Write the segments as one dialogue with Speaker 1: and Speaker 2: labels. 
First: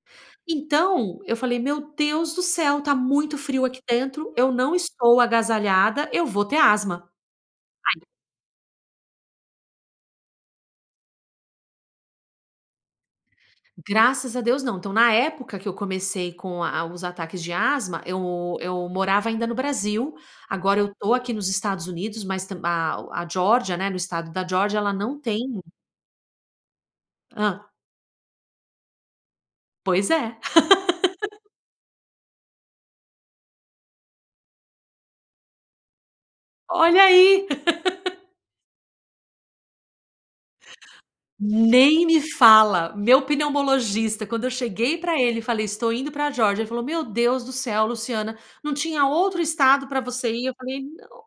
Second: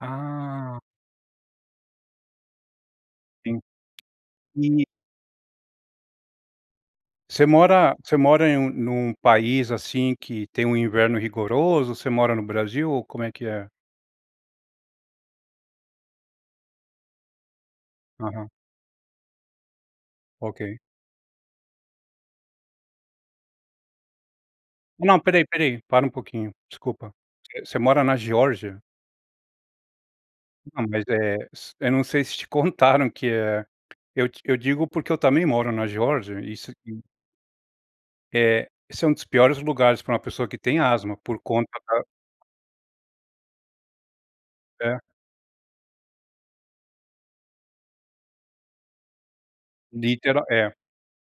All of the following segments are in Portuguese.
Speaker 1: Ah.
Speaker 2: Então, eu falei: "Meu Deus do céu, tá muito
Speaker 1: Sim.
Speaker 2: frio aqui dentro, eu não
Speaker 1: E
Speaker 2: estou agasalhada, eu vou ter asma".
Speaker 1: Você mora
Speaker 2: Aí
Speaker 1: você mora em um num país, assim, que tem um inverno rigoroso? Você mora no Brasil ou como é que é?
Speaker 2: Graças a Deus, não. Então, na época que eu comecei com a os ataques de asma
Speaker 1: Aham.
Speaker 2: eu eu morava ainda no Brasil.
Speaker 1: OK.
Speaker 2: Agora, eu tô aqui nos Estados Unidos, mas tam a a Geórgia, né no estado da Geórgia ela
Speaker 1: Não,
Speaker 2: não
Speaker 1: espera aí,
Speaker 2: tem
Speaker 1: espera aí, para um pouquinho, desculpa. Você
Speaker 2: Hã.
Speaker 1: você mora na Geórgia?
Speaker 2: Pois é.
Speaker 1: Então, mas é s eu não sei se te contaram que, eh, eu d eu digo, porque eu também moro na Geórgia, e isso aqui
Speaker 2: Olha aí!
Speaker 1: É. Esse é um dos piores lugares pra uma pessoa que tem asma por conta da
Speaker 2: Nem me fala! Meu pneumologista quando eu cheguei
Speaker 1: É.
Speaker 2: pra ele e falei: "Estou indo pra Geórgia", ele falou: "Meu Deus do céu, Luciana, não tinha outro estado pra você
Speaker 1: Literal
Speaker 2: ir?" eu
Speaker 1: é.
Speaker 2: falei: "Não".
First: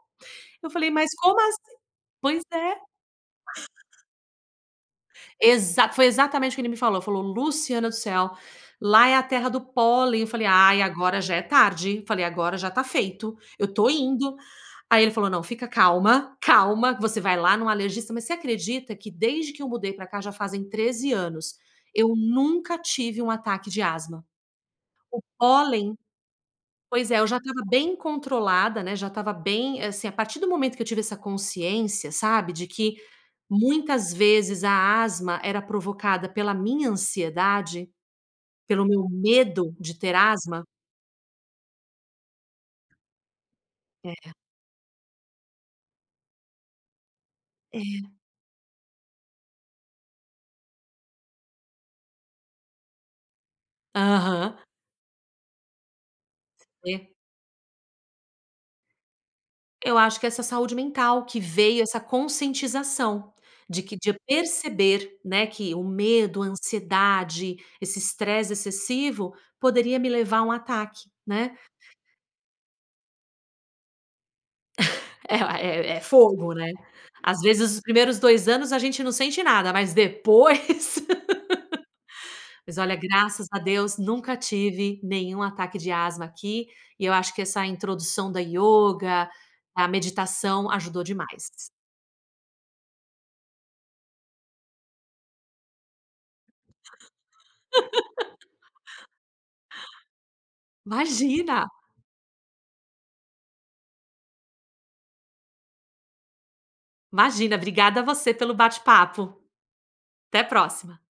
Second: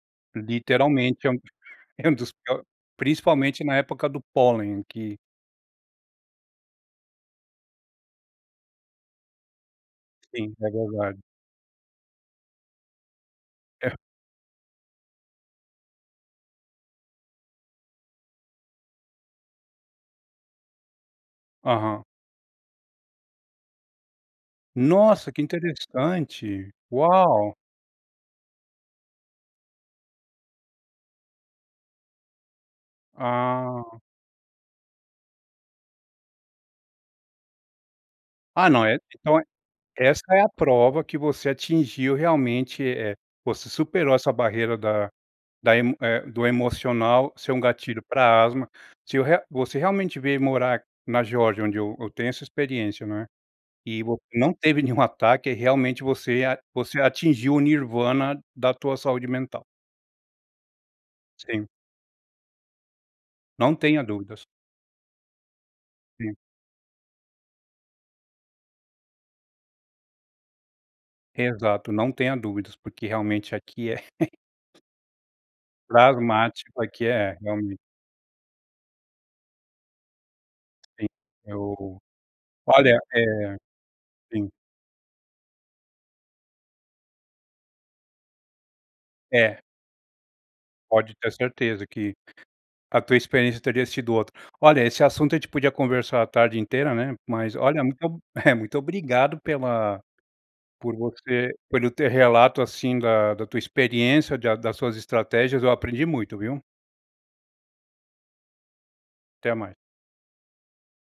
Speaker 2: Eu falei: "Mas,
Speaker 1: Literalmente, é
Speaker 2: como
Speaker 1: um
Speaker 2: assim?"
Speaker 1: é um dos
Speaker 2: Pois
Speaker 1: pior
Speaker 2: é.
Speaker 1: principalmente na época do pólen, que
Speaker 2: Exato, foi exatamente o ele me falou. Falou: "Luciana do céu. Lá é a terra do pólen". Eu falei:
Speaker 1: Sim, é
Speaker 2: "Ai,
Speaker 1: verdade.
Speaker 2: agora já é tarde". Eu falei: "Agora já tá feito, eu tô
Speaker 1: É.
Speaker 2: indo". Aí ele falou: "Não, fica calma. Calma que você vai lá num alergista", mas você acredita que desde que eu mudei pra cá já fazem 13 anos,
Speaker 1: Aham.
Speaker 2: eu nunca tive um ataque de asma? O
Speaker 1: Nossa! Que
Speaker 2: pólen
Speaker 1: interessante.
Speaker 2: pois é, eu já
Speaker 1: Uau!
Speaker 2: estava bem controlada, né, já estava bem assim, a partir do momento que eu tive essa consciência, sabe, de que
Speaker 1: Ah.
Speaker 2: muitas vezes a asma era provocada pela minha ansiedade,
Speaker 1: Ah, não,
Speaker 2: pelo
Speaker 1: eh e
Speaker 2: meu
Speaker 1: então é
Speaker 2: medo de ter
Speaker 1: essa é a
Speaker 2: asma
Speaker 1: prova que você atingiu realmente, eh, você superou
Speaker 2: É.
Speaker 1: essa barreira da da emo eh, do emocional ser um gatilho
Speaker 2: É.
Speaker 1: pra asma. Se eu re você realmente veio morar na Geórgia, onde eu eu tenho essa experiência, né, e vo não
Speaker 2: Aham.
Speaker 1: teve nenhum ataque, realmente você a você
Speaker 2: E
Speaker 1: atingiu o nirvana da tua saúde mental.
Speaker 2: Eu acho que é essa saúde mental, que
Speaker 1: Sim.
Speaker 2: veio essa conscientização,
Speaker 1: Não
Speaker 2: de que
Speaker 1: tenha
Speaker 2: de eu
Speaker 1: dúvidas.
Speaker 2: perceber, né, que o
Speaker 1: Sim.
Speaker 2: medo, a ansiedade, esse estresse excessivo, poderia me levar a um ataque, né?
Speaker 1: Exato, não tenha dúvidas, porque realmente aqui é
Speaker 2: É o ah, é é
Speaker 1: pra
Speaker 2: fogo, né?
Speaker 1: asmático aqui é,
Speaker 2: Às vezes
Speaker 1: realmente.
Speaker 2: os primeiros 2 anos a gente não sente nada, mas depois.
Speaker 1: Sim. Eu
Speaker 2: Mas, olha,
Speaker 1: olha,
Speaker 2: graças
Speaker 1: eh
Speaker 2: a Deus nunca
Speaker 1: sim.
Speaker 2: tive nenhum ataque de asma aqui, e eu acho que essa introdução da ioga,
Speaker 1: É.
Speaker 2: a meditação, ajudou
Speaker 1: Pode ter
Speaker 2: demais.
Speaker 1: certeza que a tua experiência teria sido outra. Olha, esse assunto a gente podia conversar a tarde inteira, né, mas, olha, muito muito obrigado pela por você
Speaker 2: Imagina.
Speaker 1: pelo teu relato, assim, da da tua experiência, de a das suas estratégias, eu aprendi muito, viu.
Speaker 2: Imagina, obrigada você pelo bate-papo.
Speaker 1: Até mais.
Speaker 2: Até a próxima.